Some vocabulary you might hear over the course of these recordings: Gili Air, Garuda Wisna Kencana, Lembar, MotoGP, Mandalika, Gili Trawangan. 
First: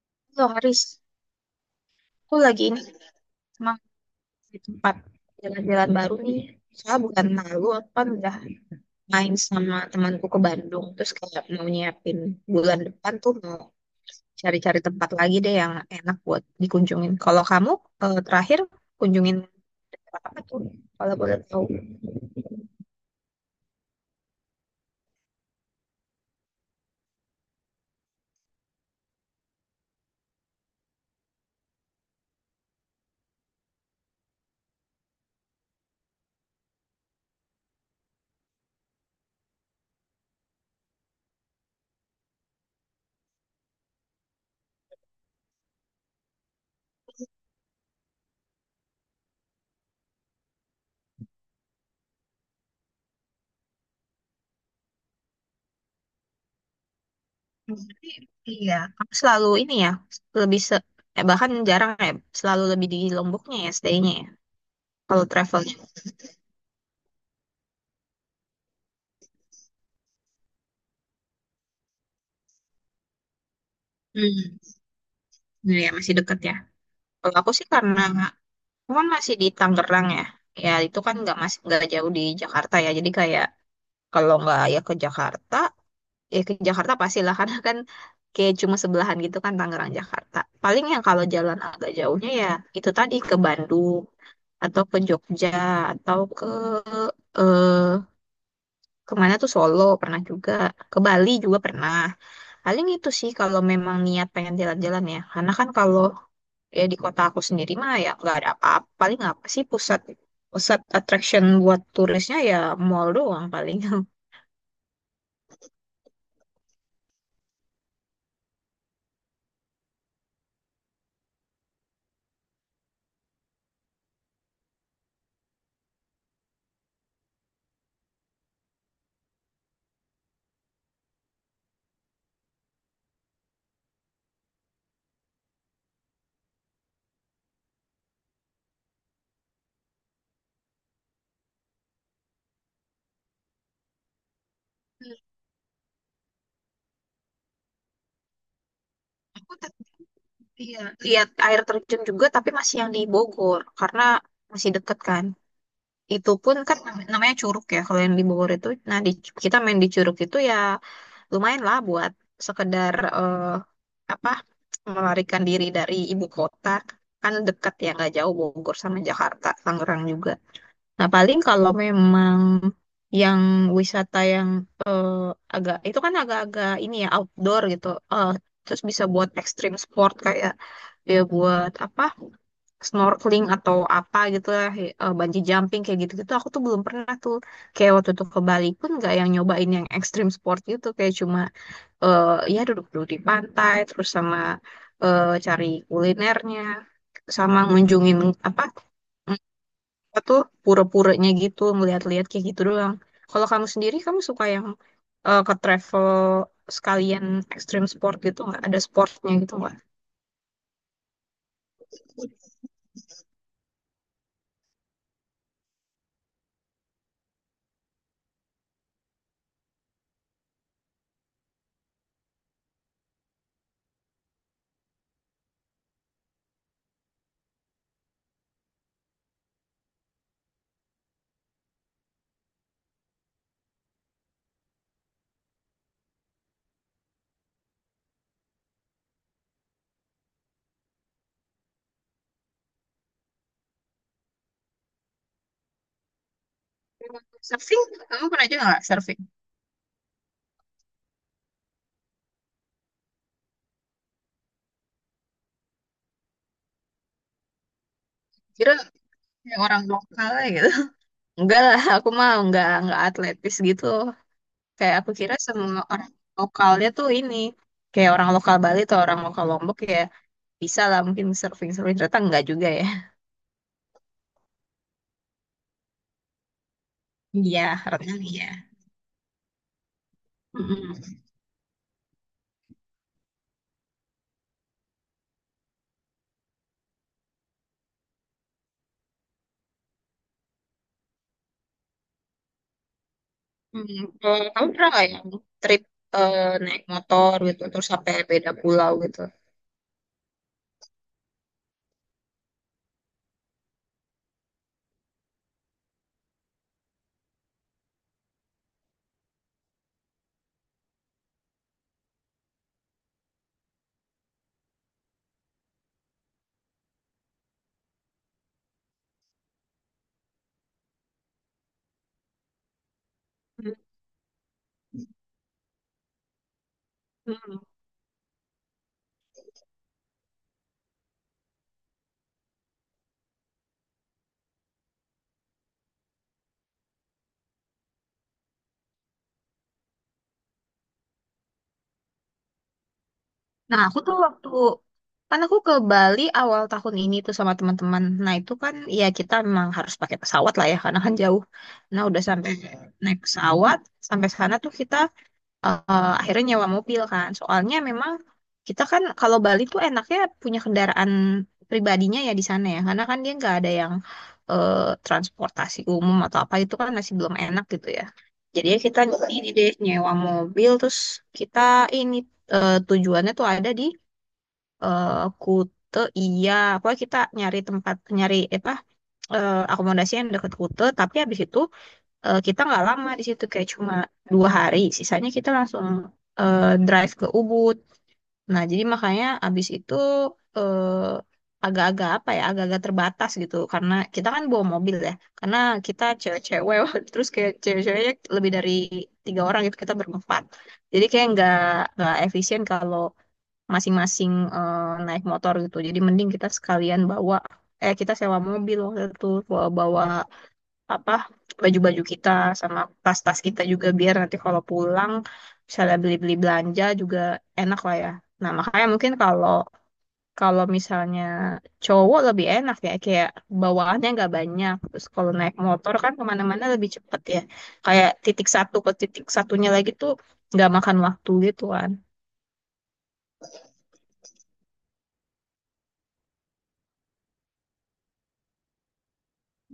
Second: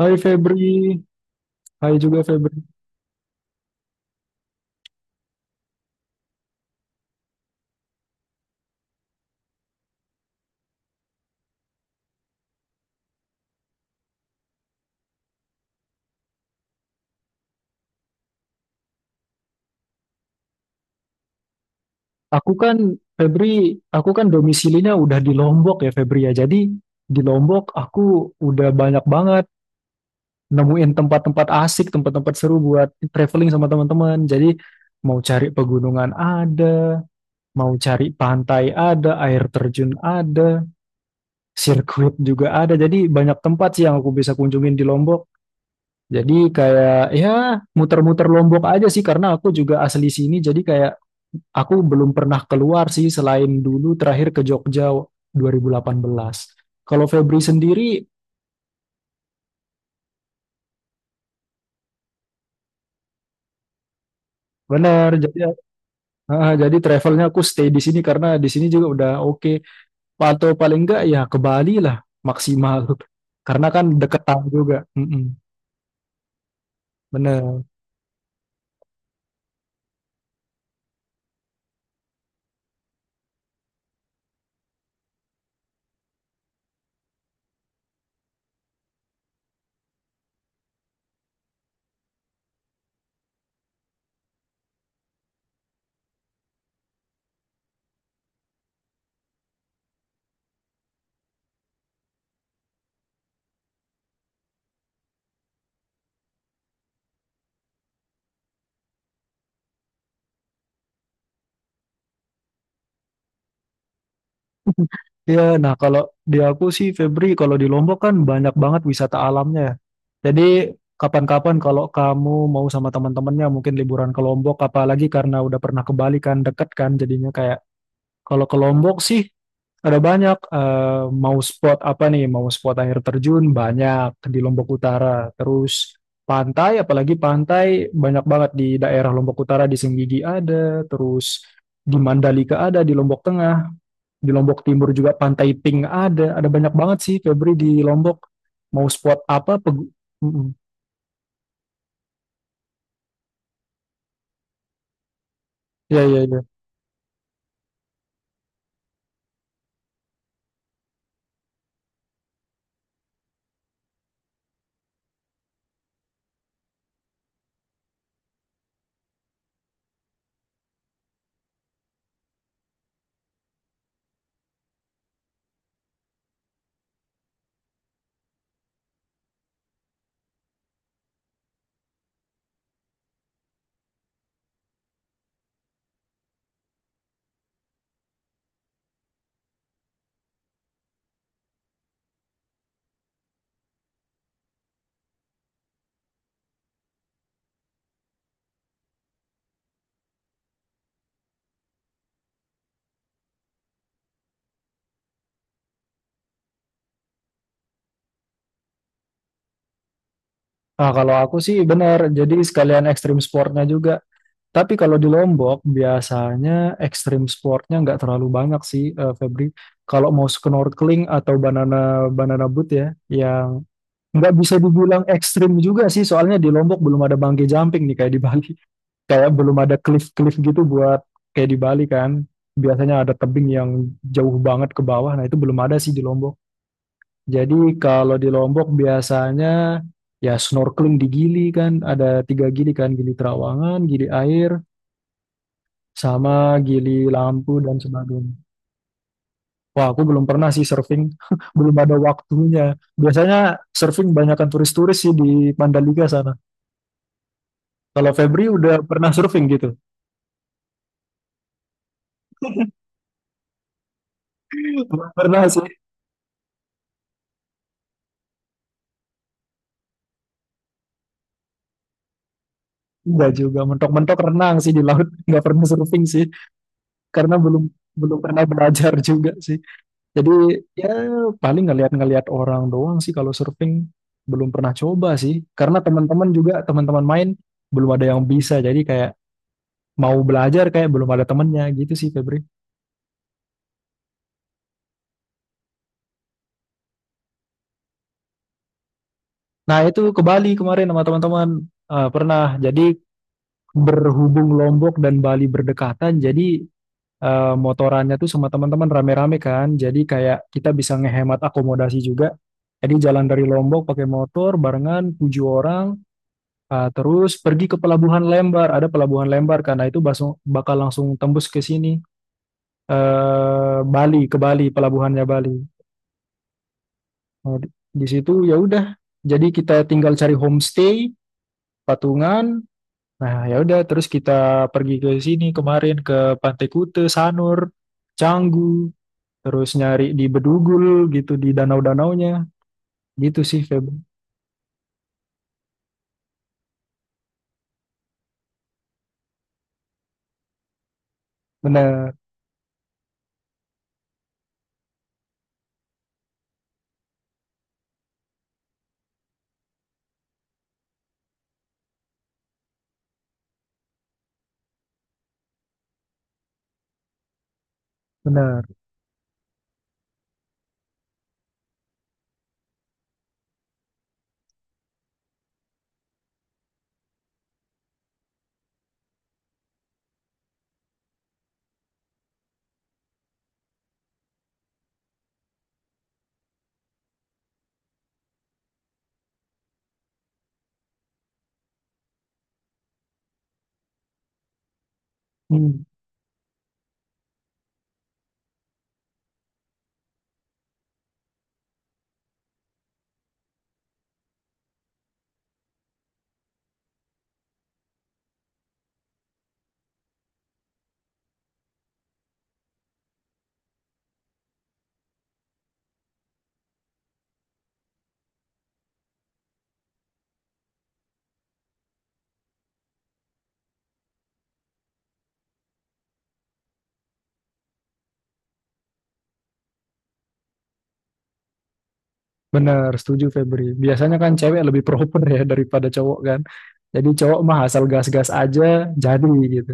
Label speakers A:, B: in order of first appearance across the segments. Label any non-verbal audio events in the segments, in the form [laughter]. A: Hai
B: Loh
A: Febri,
B: Haris,
A: hai juga
B: aku
A: Febri.
B: lagi ini emang di tempat jalan-jalan baru nih. Soalnya bukan lalu aku kan udah main sama temanku ke Bandung. Terus kayak mau nyiapin bulan depan tuh mau cari-cari tempat lagi deh yang enak buat dikunjungin. Kalau kamu terakhir kunjungin tempat apa tuh? Kalau boleh tahu.
A: Aku kan, Febri, aku kan domisilinya udah di Lombok, ya, Febri, ya. Jadi di Lombok aku udah banyak banget nemuin tempat-tempat asik, tempat-tempat seru buat traveling sama teman-teman. Jadi mau cari pegunungan ada, mau cari pantai ada, air terjun ada, sirkuit juga ada. Jadi banyak tempat sih yang aku bisa kunjungin di Lombok. Jadi kayak ya muter-muter Lombok aja sih karena aku juga asli sini. Jadi kayak aku belum pernah keluar sih, selain dulu terakhir ke Jogja 2018. Kalau Febri sendiri
B: Berarti, iya, kamu selalu ini ya, lebih bahkan jarang ya, selalu lebih di Lomboknya ya stay-nya ya,
A: benar.
B: kalau
A: jadi
B: travelnya.
A: ah, jadi travelnya aku stay di sini karena di sini juga udah oke. Atau paling enggak ya ke Bali lah maksimal. [laughs] Karena kan deketan
B: Hmm,
A: juga. Mm-mm.
B: iya masih deket ya. Kalau aku
A: Bener.
B: sih karena cuman masih di Tangerang ya. Ya itu kan nggak masih nggak jauh di Jakarta ya. Jadi kayak kalau nggak ya ke Jakarta, ya ke Jakarta pastilah [laughs] karena kan kayak cuma sebelahan gitu kan Tangerang Jakarta. Paling yang kalau jalan agak jauhnya ya itu tadi ke Bandung atau ke Jogja atau ke eh kemana tuh Solo pernah juga ke Bali juga pernah. Paling itu sih kalau memang niat pengen jalan-jalan ya. Karena kan kalau ya di kota aku sendiri mah ya nggak ada apa-apa paling apa sih pusat pusat attraction buat turisnya ya mall doang paling.
A: Iya, nah kalau di aku sih Febri, kalau di Lombok kan banyak banget wisata alamnya, ya. Jadi kapan-kapan kalau kamu mau sama teman-temannya mungkin liburan ke Lombok, apalagi karena udah pernah ke Bali kan deket kan jadinya kayak kalau ke Lombok sih ada banyak, mau spot apa nih? Mau spot air terjun banyak di Lombok Utara. Terus pantai, apalagi pantai banyak banget di daerah Lombok Utara, di Senggigi ada, terus di Mandalika ada, di Lombok Tengah, di Lombok Timur juga Pantai Pink ada. Ada banyak banget sih Febri di Lombok. Mau spot
B: [laughs] aku
A: apa?
B: tet-
A: Mm-mm.
B: lihat air terjun juga tapi masih yang di Bogor karena masih deket kan.
A: Ya, ya,
B: Itu
A: ya.
B: pun kan namanya curug ya kalau yang di Bogor itu, nah di, kita main di curug itu ya lumayan lah buat sekedar apa, melarikan diri dari ibu kota, kan dekat ya nggak jauh Bogor sama Jakarta Tangerang juga. Nah, paling kalau memang yang wisata yang eh, agak itu kan agak-agak ini ya outdoor gitu. Eh, Terus bisa buat extreme sport kayak ya buat apa snorkeling atau apa gitu lah, bungee jumping kayak gitu-gitu. Aku tuh belum pernah tuh. Kayak waktu itu ke Bali pun nggak yang nyobain yang extreme sport gitu. Kayak cuma eh, ya duduk-duduk di pantai terus sama cari kulinernya sama ngunjungin apa? Aku tuh pura-puranya gitu ngeliat-liat kayak gitu doang. Kalau kamu sendiri, kamu suka yang ke travel sekalian ekstrim sport gitu nggak? Ada sportnya gitu nggak?
A: Ah, kalau aku sih benar. Jadi sekalian ekstrim sportnya juga. Tapi kalau di Lombok biasanya ekstrim sportnya nggak terlalu banyak sih, Febri. Kalau mau snorkeling atau banana banana boat ya, yang nggak bisa dibilang ekstrim juga sih, soalnya di Lombok belum ada bungee jumping nih, kayak di Bali, [laughs] kayak belum ada cliff-cliff gitu buat kayak di Bali kan. Biasanya ada tebing yang jauh banget ke bawah, nah itu belum ada sih di Lombok. Jadi kalau di Lombok biasanya ya snorkeling di Gili kan, ada tiga Gili kan, Gili Trawangan, Gili Air, sama gili lampu dan
B: Surfing, kamu
A: sebagainya.
B: pernah juga nggak surfing?
A: Wah, aku belum pernah sih surfing, [laughs] belum ada waktunya. Biasanya surfing banyakkan turis-turis sih di Mandalika sana. Kalau Febri
B: Kira
A: udah pernah surfing
B: kayak
A: gitu?
B: orang lokal aja gitu. [laughs] Enggak lah, aku mah nggak atletis gitu.
A: [laughs]
B: Kayak
A: Belum
B: aku kira
A: pernah sih,
B: semua orang lokalnya tuh ini kayak orang lokal Bali atau orang lokal Lombok ya bisa lah mungkin surfing surfing ternyata enggak juga ya.
A: enggak juga. Mentok-mentok renang sih di laut, [laughs] nggak pernah surfing sih, karena
B: Iya,
A: belum belum
B: renang
A: pernah
B: iya.
A: belajar [laughs] juga sih. Jadi ya
B: Mm-mm.
A: paling ngeliat-ngeliat orang doang sih kalau surfing. Belum pernah coba sih, karena teman-teman juga teman-teman main belum ada yang bisa. Jadi mau belajar kayak belum ada temennya gitu sih Febri.
B: Kalau kamu pernah nggak yang trip eh, naik motor gitu terus sampai beda pulau gitu?
A: Nah itu ke Bali kemarin sama teman-teman. Eh, pernah. Jadi berhubung Lombok dan Bali berdekatan, jadi motorannya tuh sama teman-teman rame-rame kan. Jadi kayak kita bisa ngehemat akomodasi juga. Jadi jalan dari Lombok pakai motor barengan tujuh orang, terus pergi ke pelabuhan Lembar. Ada pelabuhan Lembar karena itu bakal langsung tembus ke sini, Bali, ke Bali, pelabuhannya Bali. Nah,
B: Hmm.
A: di situ ya udah. Jadi kita tinggal cari homestay, patungan. Nah, ya udah terus kita pergi ke sini kemarin ke Pantai Kute, Sanur, Canggu, terus nyari di Bedugul, gitu di danau-danaunya. Gitu sih
B: Nah, aku
A: Febri.
B: tuh waktu kan aku ke Bali awal tahun ini tuh sama teman-teman. Nah, itu kan ya kita memang harus pakai pesawat lah ya karena kan jauh. Nah,
A: Benar,
B: udah sampai naik pesawat, sampai sana tuh kita akhirnya nyewa mobil kan. Soalnya memang kita kan kalau Bali tuh enaknya punya kendaraan pribadinya ya di sana ya, karena kan dia nggak ada yang eh, transportasi umum atau apa itu kan masih belum enak gitu ya.
A: benar.
B: Jadi ya kita ini deh nyewa mobil terus kita ini tujuannya tuh ada di eh, Kute iya, pokoknya kita nyari tempat nyari apa akomodasi yang dekat Kute, tapi habis itu kita nggak lama di situ kayak cuma dua hari, sisanya kita langsung drive ke Ubud. Nah jadi makanya abis itu agak-agak apa ya agak-agak terbatas gitu karena kita kan bawa mobil ya, karena
A: Hmm,
B: kita cewek-cewek, [laughs] terus kayak cewek-ceweknya lebih dari tiga orang gitu kita berempat, jadi kayak nggak efisien kalau masing-masing naik motor gitu, jadi mending kita sekalian bawa, kita sewa mobil waktu itu bawa bawa apa baju-baju kita sama tas-tas kita juga, biar nanti kalau pulang misalnya beli-beli belanja juga enak lah ya. Nah, makanya mungkin kalau kalau misalnya cowok lebih enak ya kayak bawaannya nggak banyak. Terus kalau naik motor kan kemana-mana lebih cepet ya. Kayak titik satu ke titik satunya lagi tuh nggak makan waktu gitu kan.
A: benar, setuju Febri. Biasanya kan cewek lebih proper ya daripada cowok kan. Jadi cowok mah asal gas-gas aja jadi gitu.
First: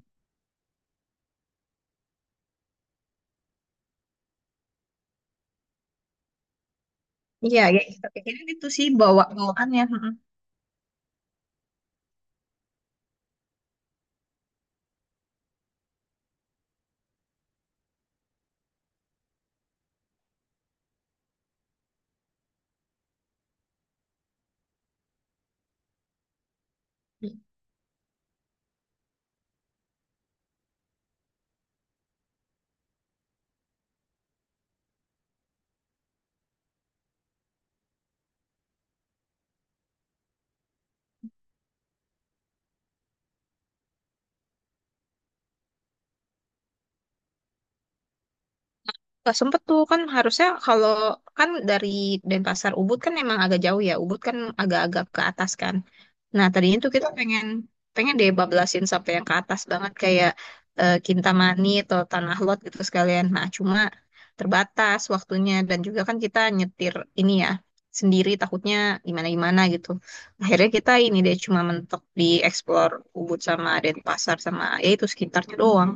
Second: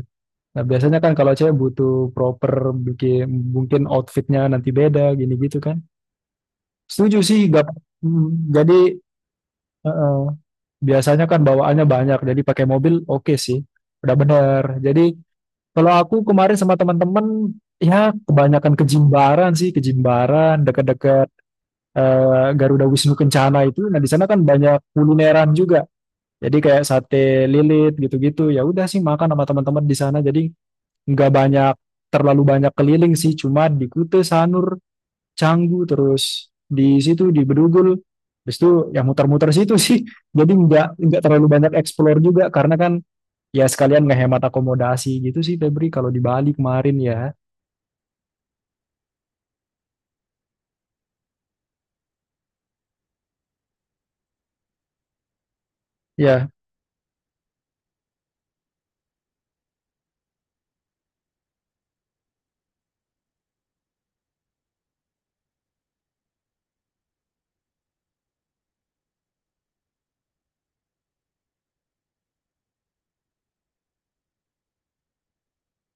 A: Nah, biasanya kan kalau cewek butuh proper bikin mungkin outfitnya nanti beda gini gitu kan. Setuju sih,
B: Iya,
A: gak.
B: ya kita pikirin
A: Hmm.
B: itu
A: Jadi
B: sih bawa bawaannya.
A: eh, biasanya kan bawaannya banyak, jadi pakai mobil oke sih, udah bener. Jadi kalau aku kemarin sama teman-teman, ya kebanyakan ke Jimbaran sih, ke Jimbaran, dekat-dekat Garuda Wisnu Kencana itu. Nah di sana kan banyak kulineran juga, jadi kayak sate lilit gitu-gitu. Ya udah sih makan sama teman-teman di sana, jadi nggak banyak terlalu banyak keliling sih, cuma di Kute, Sanur, Canggu, terus di situ di Bedugul, habis itu yang muter-muter situ sih. [laughs] Jadi nggak terlalu banyak explore juga karena kan ya sekalian ngehemat akomodasi gitu sih Febri, kalau di Bali kemarin ya.
B: Gak sempet tuh kan, harusnya kalau kan dari Denpasar Ubud kan emang agak jauh ya, Ubud kan agak-agak ke atas kan, nah
A: Ya,
B: tadinya tuh kita pengen pengen deh bablasin sampai yang ke atas banget kayak Kintamani atau Tanah Lot gitu sekalian, nah cuma terbatas waktunya, dan juga kan kita nyetir ini ya sendiri takutnya gimana-gimana gitu, akhirnya kita ini deh cuma mentok di explore Ubud sama Denpasar sama ya itu sekitarnya doang.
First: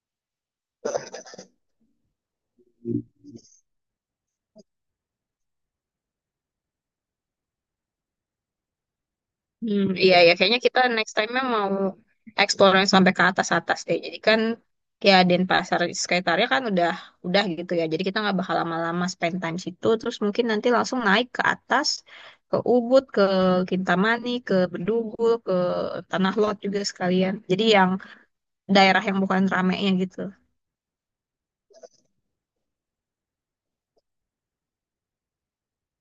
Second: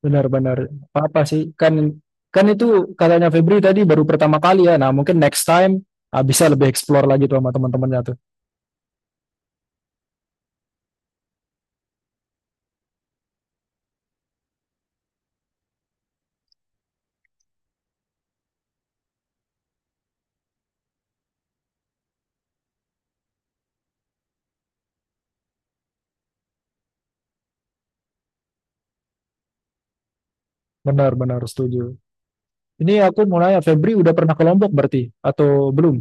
A: benar-benar. Apa sih, kan kan itu katanya Febri tadi baru pertama kali ya, nah mungkin next time, ah, bisa lebih explore lagi tuh sama teman-temannya tuh.
B: Hmm, iya ya, kayaknya kita next time-nya mau explore yang sampai ke atas-atas deh. Jadi kan ya Denpasar sekitarnya kan udah gitu ya. Jadi kita nggak bakal lama-lama spend time situ. Terus mungkin nanti langsung naik ke atas, ke Ubud, ke Kintamani, ke Bedugu, ke Tanah Lot juga sekalian. Jadi yang daerah yang bukan ramenya gitu.
A: Benar-benar setuju. Ini aku mau nanya Febri udah pernah ke Lombok berarti atau belum.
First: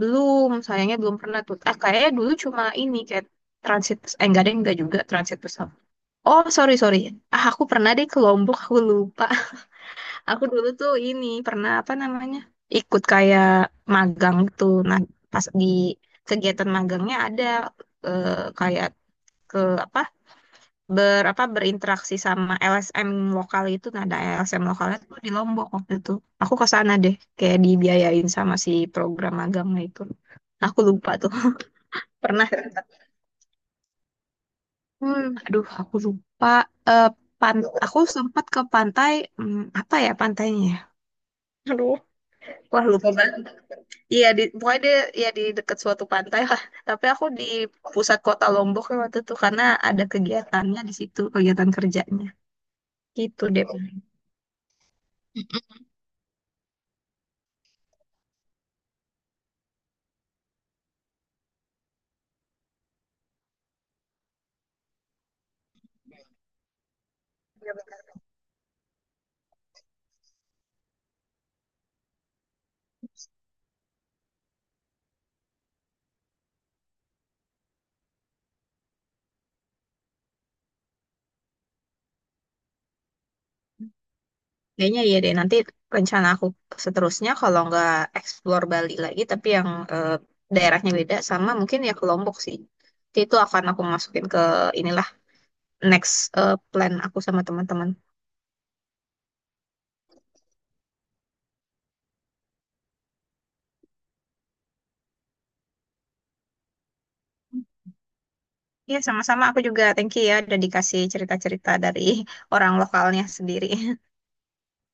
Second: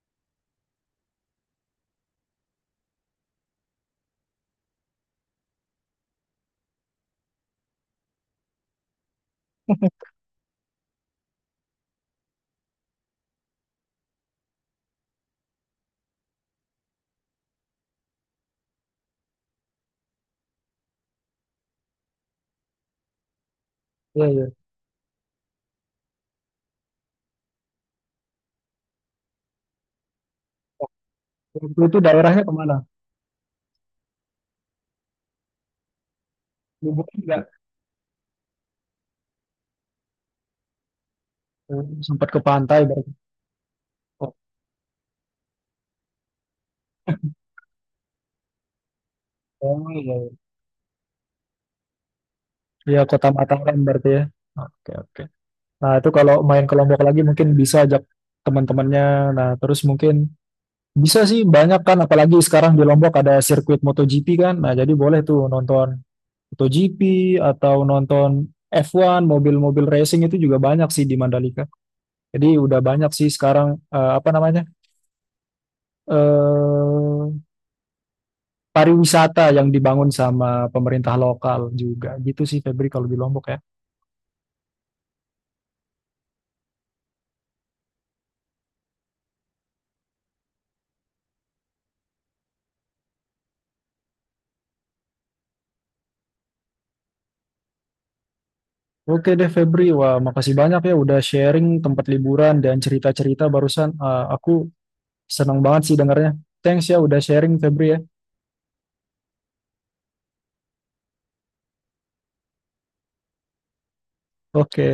B: Belum, sayangnya belum pernah tuh. Ah, kayaknya dulu cuma ini kayak transit, eh enggak deh, enggak juga transit pesawat. Oh, sorry, sorry. Ah, aku pernah deh ke Lombok, aku lupa. Aku dulu tuh ini pernah apa namanya ikut kayak magang gitu. Nah pas di kegiatan magangnya ada eh, kayak ke apa berinteraksi sama LSM lokal itu. Nah ada
A: Iya, iya.
B: LSM lokalnya tuh di Lombok waktu itu. Aku ke sana deh kayak dibiayain sama si program magangnya itu. Nah, aku lupa tuh.
A: Waktu itu
B: [laughs]
A: daerahnya
B: Pernah.
A: kemana?
B: Aduh aku lupa. Eh,
A: Lombok enggak?
B: pan aku sempat ke pantai, apa ya pantainya? Ya?
A: Oh,
B: Aduh,
A: sempat ke pantai
B: wah lupa
A: berarti.
B: banget. Iya
A: Oh,
B: di pokoknya dia ya di dekat suatu pantai lah. Tapi aku di pusat kota Lombok waktu itu karena
A: iya.
B: ada
A: Iya.
B: kegiatannya di situ, kegiatan kerjanya.
A: Iya, Kota
B: Gitu deh.
A: Mataram berarti ya. Oke, oke. Nah, itu kalau main ke Lombok lagi mungkin bisa ajak teman-temannya. Nah, terus mungkin bisa sih banyak kan, apalagi sekarang di Lombok ada sirkuit MotoGP kan. Nah, jadi boleh tuh nonton MotoGP atau nonton F1, mobil-mobil racing itu juga banyak sih di Mandalika. Jadi udah banyak sih sekarang apa namanya? eh pariwisata yang dibangun sama pemerintah lokal juga. Gitu sih Febri kalau di Lombok ya.
B: Kayaknya iya deh nanti rencana aku seterusnya kalau nggak explore Bali lagi tapi yang eh, daerahnya beda sama mungkin ya ke Lombok sih. Nanti itu akan aku masukin ke inilah next plan aku sama teman-teman.
A: Oke deh Febri, wah makasih banyak ya udah sharing tempat liburan dan cerita-cerita barusan. Eh, aku senang banget sih dengarnya. Thanks ya udah sharing Febri ya.
B: Iya sama-sama, aku juga thank you ya udah dikasih cerita-cerita dari orang lokalnya sendiri.
A: Oke.